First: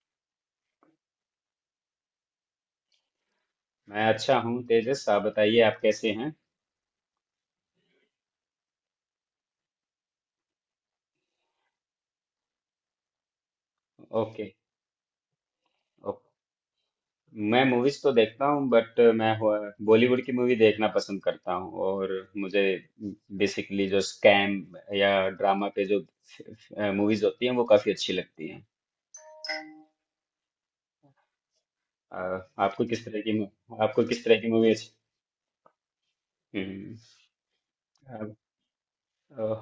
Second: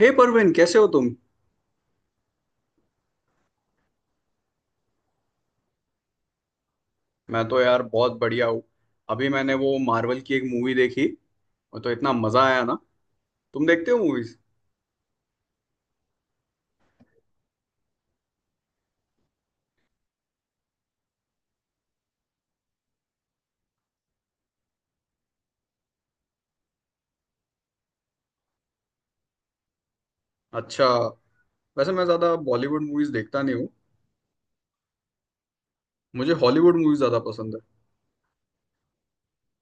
हे परवीन, कैसे हो तुम? मैं अच्छा हूँ, तेजस। आप बताइए, आप कैसे हैं? मैं तो यार बहुत बढ़िया हूँ। अभी मैंने वो मार्वल की एक मूवी देखी। वो तो इतना मजा आया ना। तुम देखते हो मूवीज? ओके। ओके। मैं मूवीज तो देखता हूँ बट मैं बॉलीवुड की मूवी देखना पसंद करता हूँ और मुझे बेसिकली जो स्कैम या ड्रामा पे जो मूवीज होती हैं वो काफी अच्छी लगती हैं। अच्छा। वैसे मैं अ, ज्यादा बॉलीवुड आपको किस मूवीज तरह की देखता नहीं हूँ। आपको किस तरह की मूवी अच्छी? मुझे हॉलीवुड हम्म, मूवीज ज्यादा पसंद है। आप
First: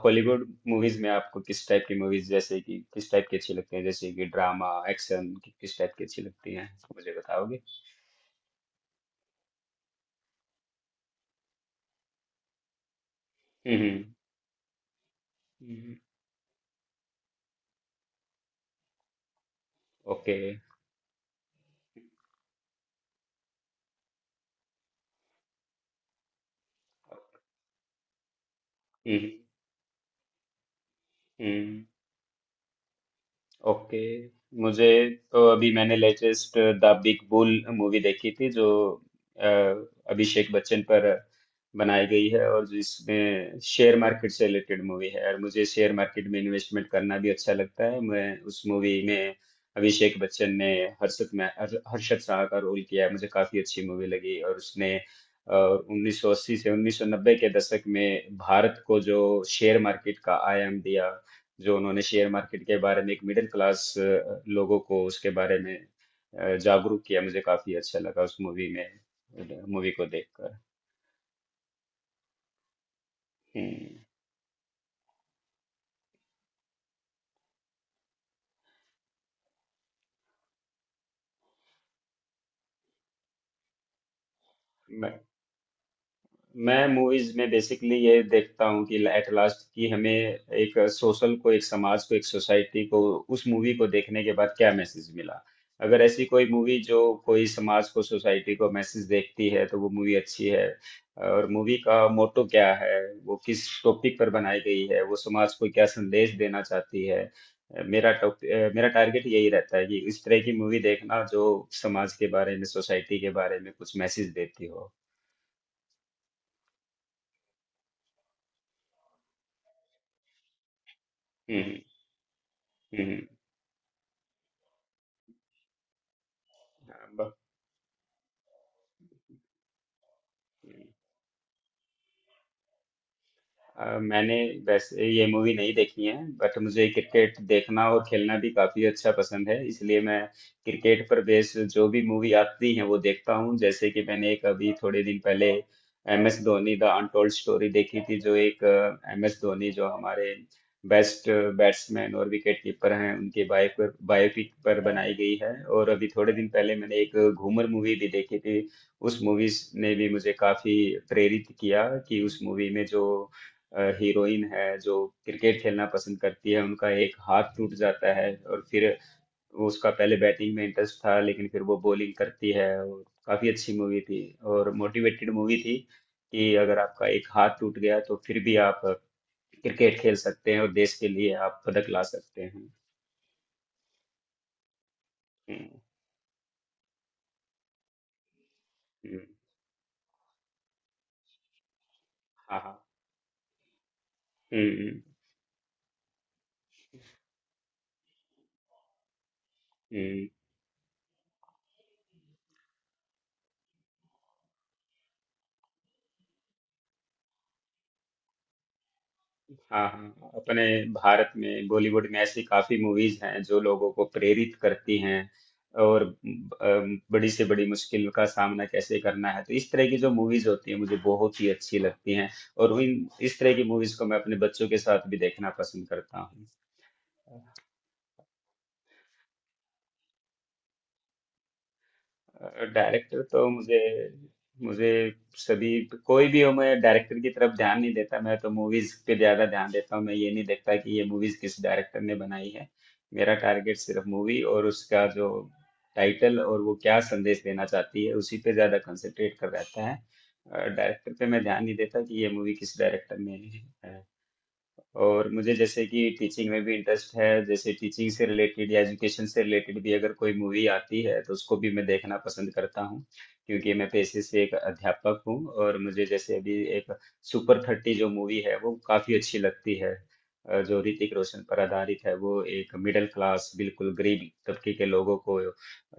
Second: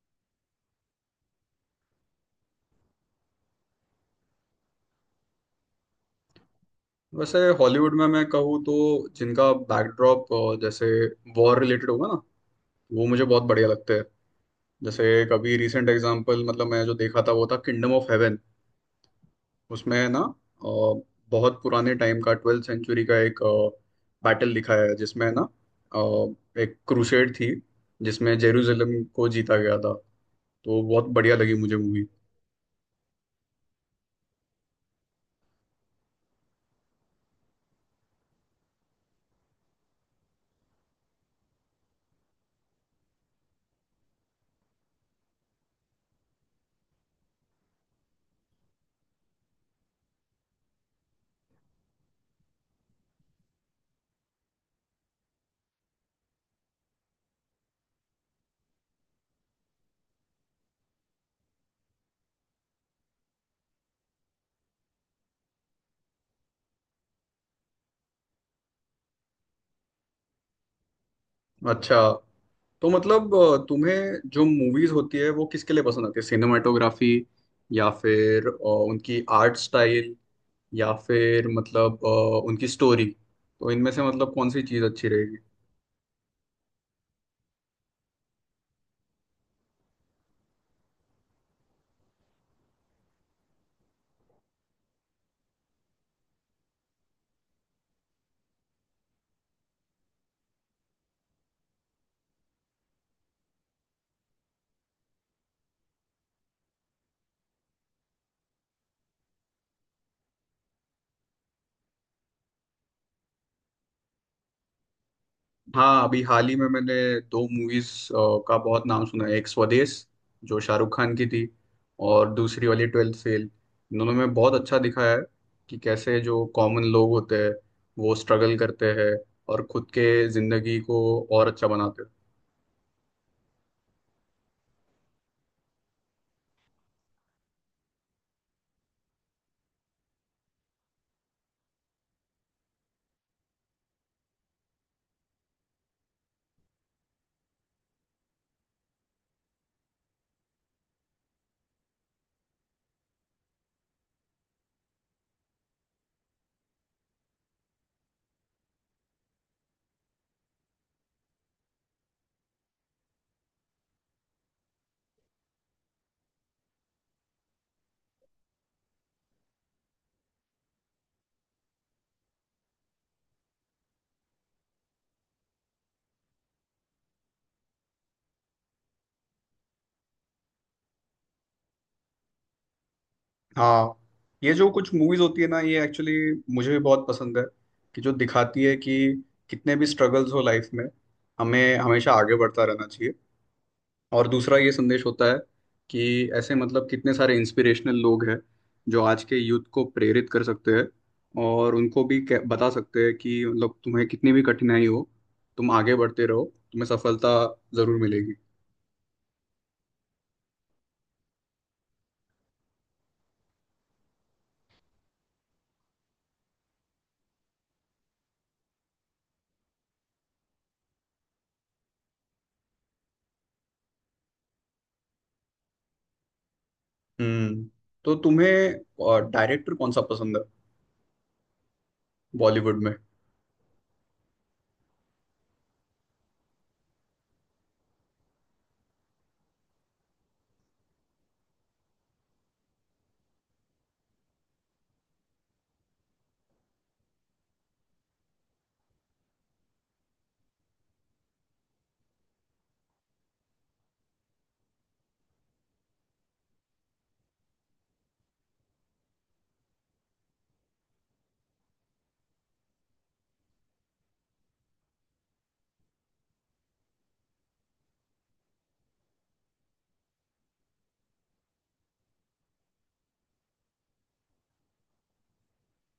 हॉलीवुड मूवीज में आपको किस टाइप की मूवीज, जैसे कि किस टाइप की अच्छी लगती हैं, जैसे कि ड्रामा, एक्शन, किस टाइप की अच्छी लगती हैं? मुझे वैसे बताओगे? हॉलीवुड में मैं कहूँ तो जिनका बैकड्रॉप, जैसे, वॉर रिलेटेड होगा ना, वो मुझे बहुत बढ़िया लगते हम्म। हैं। जैसे एक अभी रिसेंट हम्म। एग्जाम्पल, मतलब मैं जो देखा था वो था किंगडम ऑफ हेवन। उसमें है ना, ओके। बहुत पुराने टाइम का ट्वेल्थ सेंचुरी का एक बैटल दिखाया है, जिसमें है ना, एक क्रूसेड थी जिसमें जेरूसलम को हम्म। जीता गया था। तो बहुत बढ़िया लगी मुझे हम्म। मूवी। ओके। मुझे तो अभी मैंने latest the big bull movie देखी थी, जो अ, अभिषेक बच्चन पर बनाई गई है और जिसमें शेयर मार्केट से रिलेटेड मूवी है, और मुझे शेयर मार्केट में इन्वेस्टमेंट करना भी अच्छा लगता है। मैं उस मूवी में अभिषेक बच्चन ने हर्षद शाह का रोल किया है। मुझे काफी अच्छी मूवी लगी, और उसने और 1980 से 1990 के दशक में भारत को जो शेयर मार्केट का आयाम दिया, जो उन्होंने शेयर मार्केट के बारे में एक मिडिल क्लास लोगों को उसके बारे में जागरूक किया, मुझे काफी अच्छा लगा उस मूवी में, मूवी को देखकर। अच्छा। तो मतलब हम्म। तुम्हें जो मूवीज होती है वो किसके लिए पसंद आती है? सिनेमाटोग्राफी, या फिर उनकी आर्ट स्टाइल, या फिर मतलब उनकी स्टोरी? तो इनमें से मतलब कौन सी चीज़ अच्छी रहेगी? मैं मूवीज में बेसिकली ये देखता हूँ कि एट लास्ट कि हमें एक सोशल को, एक समाज को, एक सोसाइटी को उस मूवी को देखने के बाद क्या मैसेज मिला। अगर ऐसी कोई मूवी जो कोई समाज को, सोसाइटी को मैसेज देखती है, तो वो मूवी अच्छी है, और मूवी का मोटो क्या है, वो किस टॉपिक पर बनाई गई है, वो समाज को क्या संदेश देना चाहती है। मेरा टारगेट यही रहता है कि इस तरह की मूवी देखना, जो समाज के बारे में, सोसाइटी के बारे में कुछ मैसेज देती हो। हाँ, अभी हाल ही में मैंने दो मूवीज का बहुत नाम सुना है। एक स्वदेश, जो शाहरुख खान की थी, हम्म। और दूसरी वाली हम्म। ट्वेल्थ हम्म। फेल। इन्होंने में बहुत अच्छा दिखाया है कि कैसे जो कॉमन लोग Caramba। होते हैं वो स्ट्रगल करते हैं और खुद के जिंदगी को और अच्छा बनाते हैं। मैंने वैसे ये मूवी नहीं देखी है बट मुझे क्रिकेट देखना और खेलना भी काफी अच्छा पसंद है, इसलिए मैं क्रिकेट पर बेस्ड जो भी मूवी आती है वो देखता हूँ। जैसे कि मैंने एक अभी थोड़े दिन पहले M S Dhoni the untold story देखी थी, जो एक एम एस धोनी, जो हमारे बेस्ट बैट्समैन और विकेट कीपर हैं, उनके बायो पर, बायोपिक पर बनाई गई है। और अभी थोड़े दिन पहले मैंने एक घूमर मूवी भी देखी थी। उस मूवी ने भी मुझे काफी प्रेरित किया कि उस मूवी में जो हीरोइन है, जो क्रिकेट खेलना पसंद करती है, उनका एक हाथ टूट जाता है, और फिर वो, उसका पहले बैटिंग में इंटरेस्ट था लेकिन फिर वो बॉलिंग करती है, और काफी अच्छी मूवी थी और मोटिवेटेड मूवी थी कि अगर आपका एक हाथ टूट गया तो फिर भी आप क्रिकेट खेल सकते हैं और देश के लिए आप पदक ला सकते हैं। हाँ, ये जो कुछ मूवीज होती है ना, हम्म। ये एक्चुअली मुझे भी बहुत पसंद है कि जो दिखाती है कि हम्म। कितने भी स्ट्रगल्स हो लाइफ में, हमें हमेशा आगे हाँ, बढ़ता हाँ। रहना चाहिए। और दूसरा ये हम्म। हम्म। संदेश होता है कि ऐसे मतलब कितने सारे इंस्पिरेशनल लोग हैं जो आज के यूथ को हम्म। प्रेरित कर सकते हैं, और उनको भी बता सकते हैं कि मतलब तुम्हें कितनी भी कठिनाई हो, तुम आगे बढ़ते रहो, तुम्हें सफलता जरूर मिलेगी। हाँ, हाँ, अपने भारत में, बॉलीवुड में ऐसी काफी मूवीज हैं जो लोगों को प्रेरित करती हैं, और बड़ी से बड़ी मुश्किल का सामना कैसे करना है, तो इस तरह की जो मूवीज होती है मुझे बहुत ही अच्छी लगती हैं, और इन इस तरह की मूवीज को मैं अपने बच्चों के साथ भी देखना पसंद करता हूँ। हम्म। तो तुम्हें डायरेक्टर कौन सा पसंद है बॉलीवुड में? डायरेक्टर तो मुझे, मुझे सभी, कोई भी हो, मैं डायरेक्टर की तरफ ध्यान नहीं देता, मैं तो मूवीज पे ज्यादा ध्यान देता हूँ। मैं ये नहीं देखता कि ये मूवीज किस डायरेक्टर ने बनाई है। मेरा टारगेट सिर्फ मूवी और उसका जो टाइटल और वो क्या संदेश देना चाहती है उसी पे ज्यादा कंसंट्रेट कर रहता है। डायरेक्टर पे मैं ध्यान नहीं देता कि ये मूवी किस डायरेक्टर ने है। और मुझे जैसे कि टीचिंग में भी इंटरेस्ट है, जैसे टीचिंग से रिलेटेड या एजुकेशन से रिलेटेड भी अगर कोई मूवी आती है तो उसको भी मैं देखना पसंद करता हूँ, क्योंकि मैं पेशे से एक अध्यापक हूँ। और मुझे जैसे अभी एक सुपर थर्टी जो मूवी है वो काफ़ी अच्छी लगती है, जो ऋतिक रोशन पर आधारित है, वो एक मिडिल क्लास, बिल्कुल गरीब तबके के लोगों को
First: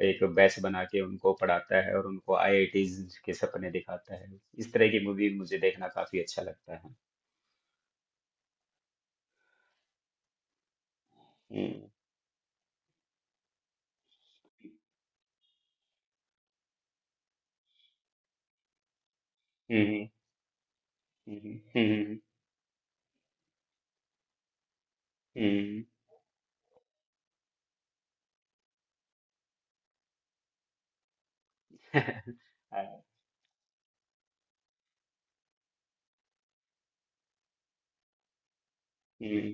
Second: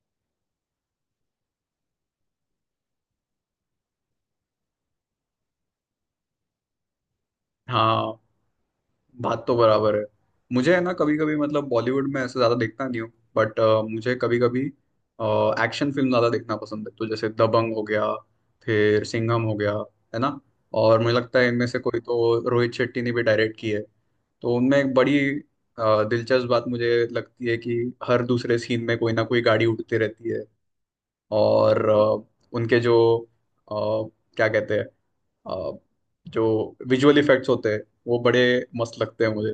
एक बैच बना के उनको पढ़ाता है और उनको आईआईटीज के सपने दिखाता है। इस तरह की मूवी मुझे देखना काफ़ी अच्छा लगता है। हाँ, बात तो बराबर है। मुझे है ना, कभी कभी, मतलब, हम्म। बॉलीवुड में ऐसे ज्यादा देखता नहीं हूँ, बट मुझे कभी कभी एक्शन फिल्म ज्यादा देखना पसंद है, तो जैसे दबंग हो गया, फिर सिंघम हो गया, हम्म। है ना। और मुझे लगता है हम्म। इनमें से कोई हम्म। तो रोहित शेट्टी ने भी डायरेक्ट की है। तो उनमें एक बड़ी हम्म। दिलचस्प बात मुझे लगती है कि हर दूसरे सीन में कोई ना कोई गाड़ी उड़ती रहती है, और उनके जो, हाँ। अ, क्या कहते हैं, अ, जो विजुअल इफेक्ट्स होते हैं वो बड़े मस्त लगते हैं मुझे। हम्म।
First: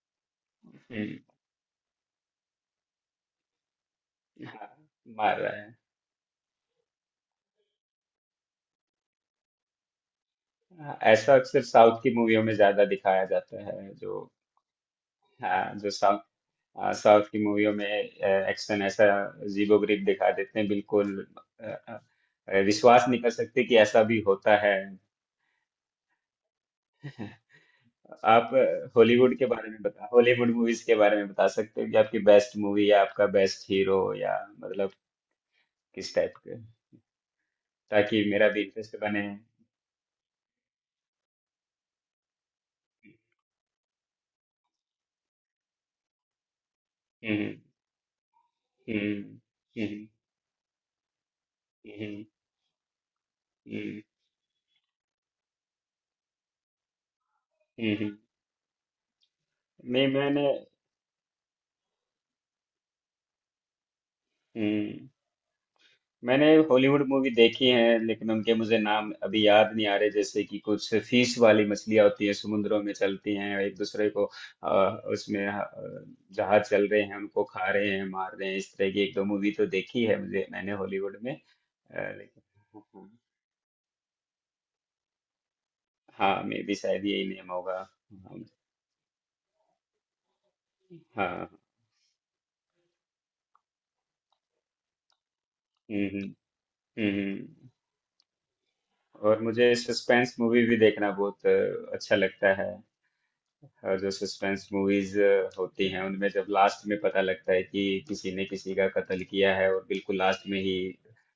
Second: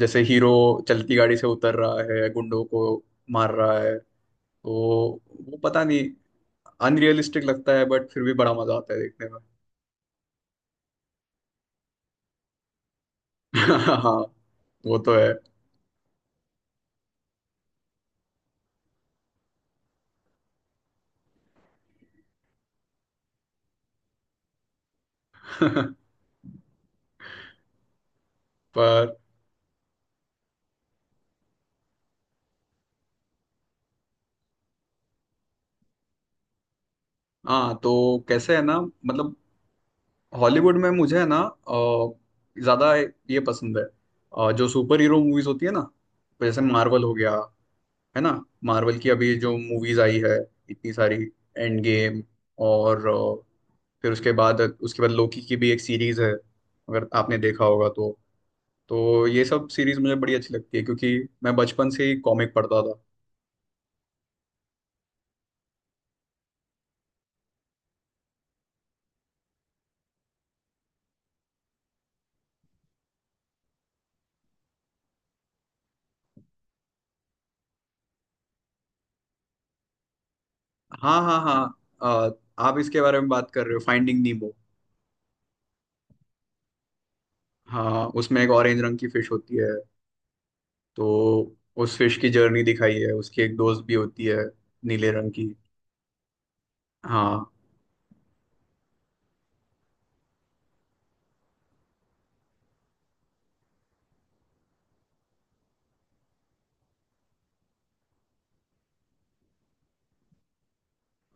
जैसे हीरो चलती हम्म। गाड़ी से उतर रहा है, गुंडों को मार रहा है, हाँ। तो मार रहा वो है। पता नहीं अनरियलिस्टिक लगता है, बट फिर भी बड़ा मजा आता है देखने में। हाँ, ऐसा अक्सर साउथ की मूवियों में ज्यादा दिखाया जाता है, हाँ, जो। वो तो है। हाँ जो साउथ हाँ, साउथ की मूवियों में एक्शन ऐसा जीबो ग्रिप दिखा देते हैं बिल्कुल। अ, विश्वास नहीं कर सकते कि ऐसा भी होता है। आप पर हॉलीवुड के बारे में बता हॉलीवुड मूवीज के बारे में बता सकते हो कि आपकी बेस्ट मूवी या आपका बेस्ट हीरो या मतलब किस टाइप के, हाँ, तो ताकि मेरा कैसे है भी ना, इंटरेस्ट बने। मतलब, हॉलीवुड में मुझे है ना अ, ज्यादा ये पसंद है। जो सुपर हीरो मूवीज होती है ना, जैसे मार्वल हो गया, हम्म। हम्म। है ना। मार्वल की अभी हम्म। जो मूवीज हम्म। आई है, इतनी सारी, एंड गेम, हम्म। और फिर उसके बाद लोकी की भी एक सीरीज है, अगर आपने देखा होगा हम्म। तो। हम्म। तो ये सब सीरीज नहीं, मुझे बड़ी मैंने अच्छी लगती है, क्योंकि मैं बचपन से ही कॉमिक पढ़ता था। हम्म, मैंने हॉलीवुड मूवी देखी है लेकिन उनके मुझे नाम अभी याद नहीं आ रहे। जैसे कि कुछ फीस वाली मछलियां होती हैं, समुद्रों में चलती हैं, एक दूसरे को आ, उसमें जहाज चल रहे हैं, उनको खा रहे हैं, मार रहे हैं। इस तरह की एक दो मूवी तो देखी है मुझे, मैंने हॉलीवुड हाँ में। हाँ हाँ, आप इसके लेकिन बारे में बात कर रहे हो, फाइंडिंग नीमो। हाँ, मे भी शायद यही नेम होगा। हाँ, उसमें हाँ। एक ऑरेंज रंग की फिश होती है। हाँ। तो उस फिश की जर्नी दिखाई है, उसकी एक दोस्त भी होती है, नीले रंग की। हम्म। हम्म। हाँ। हम्म। और मुझे सस्पेंस मूवी भी देखना बहुत अच्छा लगता है। और जो सस्पेंस मूवीज होती हैं, उनमें जब लास्ट में पता लगता है कि किसी ने किसी का कत्ल किया है और बिल्कुल लास्ट में ही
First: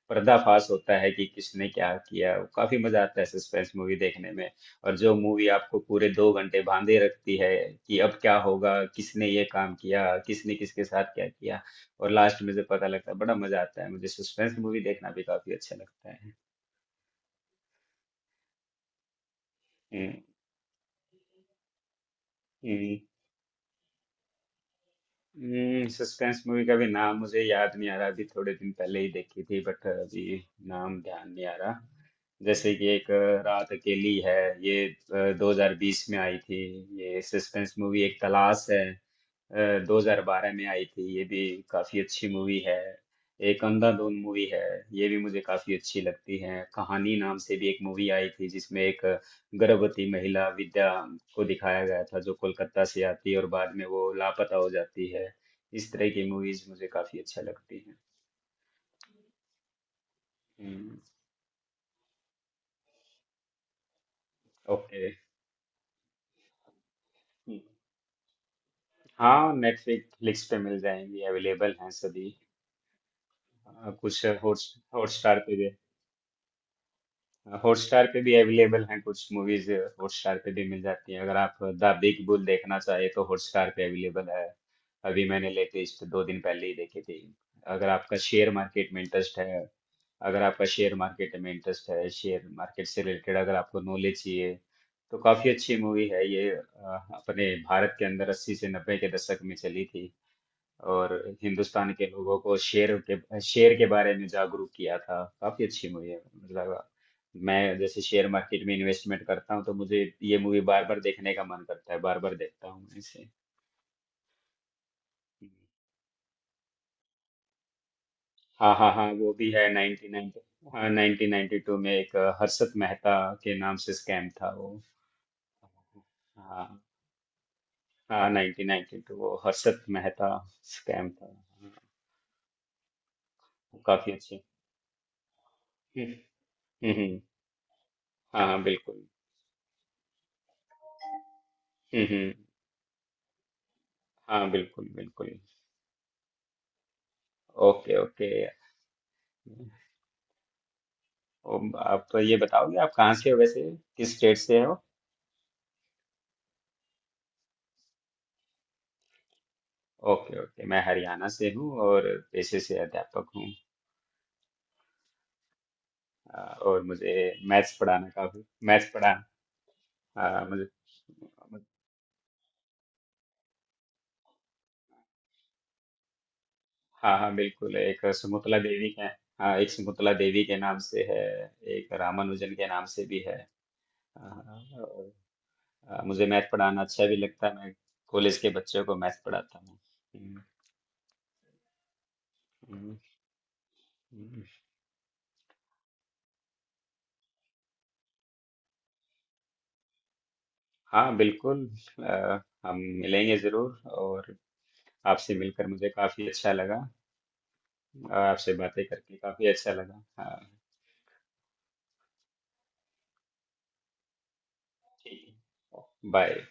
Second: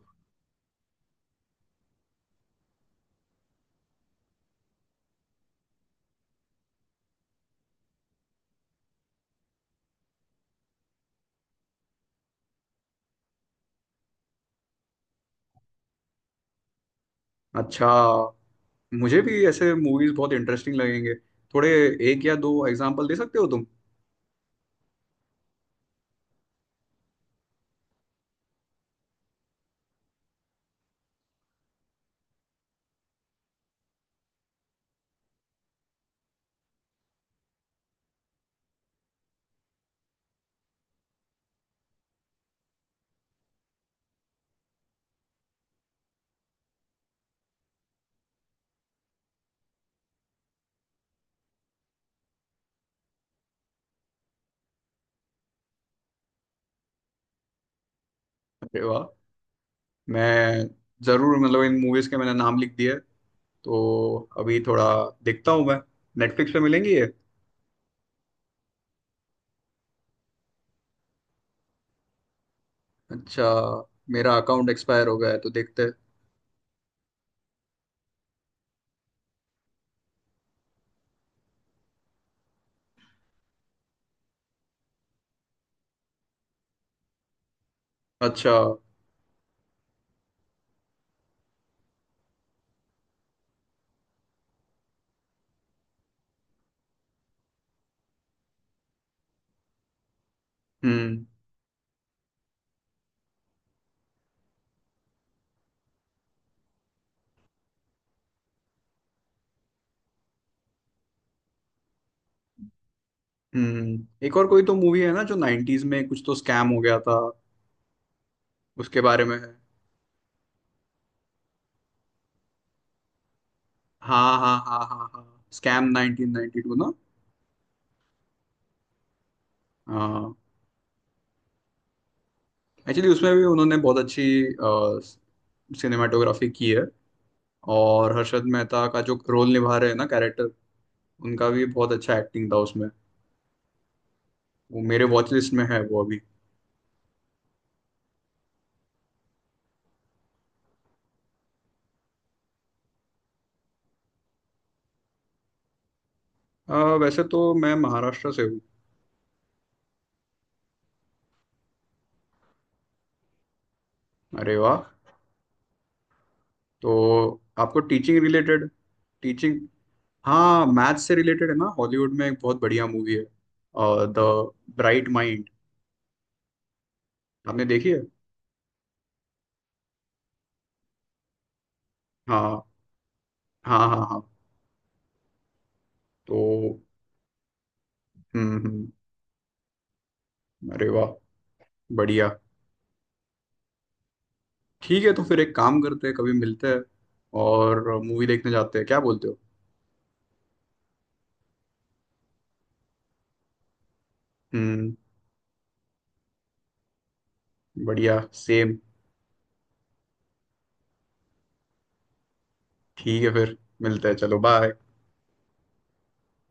पर्दाफाश होता है कि किसने क्या किया, वो काफी मजा आता है सस्पेंस मूवी देखने में। और जो मूवी आपको पूरे 2 घंटे बांधे रखती है कि अब क्या होगा, किसने ये काम किया, किसने किसके साथ क्या किया, और लास्ट में जब पता लगता है, बड़ा मजा आता है। मुझे सस्पेंस मूवी देखना भी काफी अच्छा लगता है। अच्छा, मुझे भी ऐसे मूवीज हम्म। बहुत इंटरेस्टिंग लगेंगे। थोड़े एक या दो हम्म। एग्जांपल दे सकते हो तुम? सस्पेंस मूवी का भी नाम मुझे याद नहीं आ रहा। अभी थोड़े दिन पहले ही देखी थी बट अभी नाम ध्यान नहीं आ रहा। जैसे कि एक रात अकेली है, ये 2020 में आई थी। ये सस्पेंस मूवी। एक तलाश है, अ, 2012 में आई थी, ये भी काफी अच्छी मूवी है। एक अंधाधुन मूवी है, ये भी मुझे काफी अच्छी लगती है। कहानी नाम से भी एक मूवी आई थी, जिसमें एक गर्भवती महिला विद्या को दिखाया गया था, जो कोलकाता से आती है और बाद में वो लापता हो जाती है। इस तरह की मूवीज मुझे काफी अच्छा लगती है। अरे वाह, मैं हम्म। जरूर, मतलब, इन मूवीज के मैंने नाम लिख दिए, तो अभी थोड़ा ओके। देखता हूँ मैं। नेटफ्लिक्स पे मिलेंगी ये? हम्म। हाँ, नेटफ्लिक्स पे मिल जाएंगी, अवेलेबल हैं सभी। अच्छा। अ, कुछ मेरा हॉट अकाउंट एक्सपायर हो गया है, हॉटस्टार तो पे, देखते हैं। हॉटस्टार पे भी अवेलेबल हैं कुछ मूवीज। हॉटस्टार पे भी मिल जाती हैं। अगर आप द बिग बुल देखना चाहे तो हॉटस्टार पे अवेलेबल है। अभी मैंने लेटेस्ट दो दिन पहले ही देखी थी। अगर आपका शेयर अच्छा। मार्केट में इंटरेस्ट है, अगर आपका शेयर मार्केट में इंटरेस्ट है, शेयर मार्केट से रिलेटेड अगर आपको नॉलेज चाहिए, तो काफी अच्छी मूवी है ये। अपने भारत के अंदर 80 से 90 के दशक में चली थी, और हम्म हिंदुस्तान के लोगों को शेर के बारे में जागरूक किया था। काफी अच्छी मूवी है, मतलब मैं जैसे शेयर मार्केट में इन्वेस्टमेंट करता हूँ तो मुझे ये मूवी बार बार देखने का मन करता है, बार बार देखता हूँ मैं इसे। हम्म, एक और कोई तो मूवी है ना जो 90s में कुछ तो स्कैम हो गया था, हाँ, हाँ, उसके हाँ, बारे वो में भी है? है 1990। हाँ, 1992 में एक हर्षद मेहता के नाम से स्कैम हाँ था हाँ वो। हाँ हाँ हाँ, स्कैम 1992 हाँ। ना। हाँ, 1992, वो हर्षद मेहता हाँ, स्कैम था। हाँ, एक्चुअली उसमें भी उन्होंने बहुत काफी अच्छी अच्छे। हम्म। सिनेमाटोग्राफी की है। हम्म। और हर्षद हाँ, हाँ, मेहता का बिल्कुल। जो रोल निभा रहे हैं ना, कैरेक्टर, उनका भी बहुत हम्म। अच्छा हम्म। एक्टिंग था उसमें। हाँ, वो बिल्कुल, मेरे वॉच बिल्कुल। लिस्ट में है वो अभी। ओके। ओके। आप तो ये बताओगे, आप कहाँ से हो वैसे, किस स्टेट से हो? अ, वैसे तो मैं महाराष्ट्र से हूँ। ओके। ओके। मैं हरियाणा से हूँ और पेशे से अध्यापक हूँ। अरे वाह। और मुझे तो मैथ्स आपको पढ़ाना टीचिंग काफी, रिलेटेड, मैथ्स पढ़ाना। टीचिंग, हाँ, मुझे। हाँ मैथ्स से रिलेटेड है ना, हॉलीवुड में एक बहुत बढ़िया मूवी है, द ब्राइट माइंड। हाँ, हाँ, आपने बिल्कुल, देखी है? एक सुमुतला देवी के। हाँ, एक सुमुतला देवी के नाम से है। एक रामानुजन हाँ के नाम से भी है। हाँ हाँ हाँ। हाँ, और मुझे तो मैथ पढ़ाना अच्छा भी लगता है। मैं कॉलेज के हम्म बच्चों हम्म, को मैथ पढ़ाता हूँ। हम्म। अरे वाह, बढ़िया। हम्म। हम्म। ठीक है, तो फिर एक काम करते हैं, कभी मिलते हैं और मूवी देखने जाते हैं, क्या बोलते हो? हाँ, बिल्कुल। अ, हम मिलेंगे ज़रूर और हम्म। आपसे मिलकर मुझे काफ़ी अच्छा लगा। बढ़िया, आपसे सेम। बातें करके काफ़ी अच्छा लगा। हाँ। ठीक है, फिर मिलते हैं, चलो बाय। ठीक है। बाय।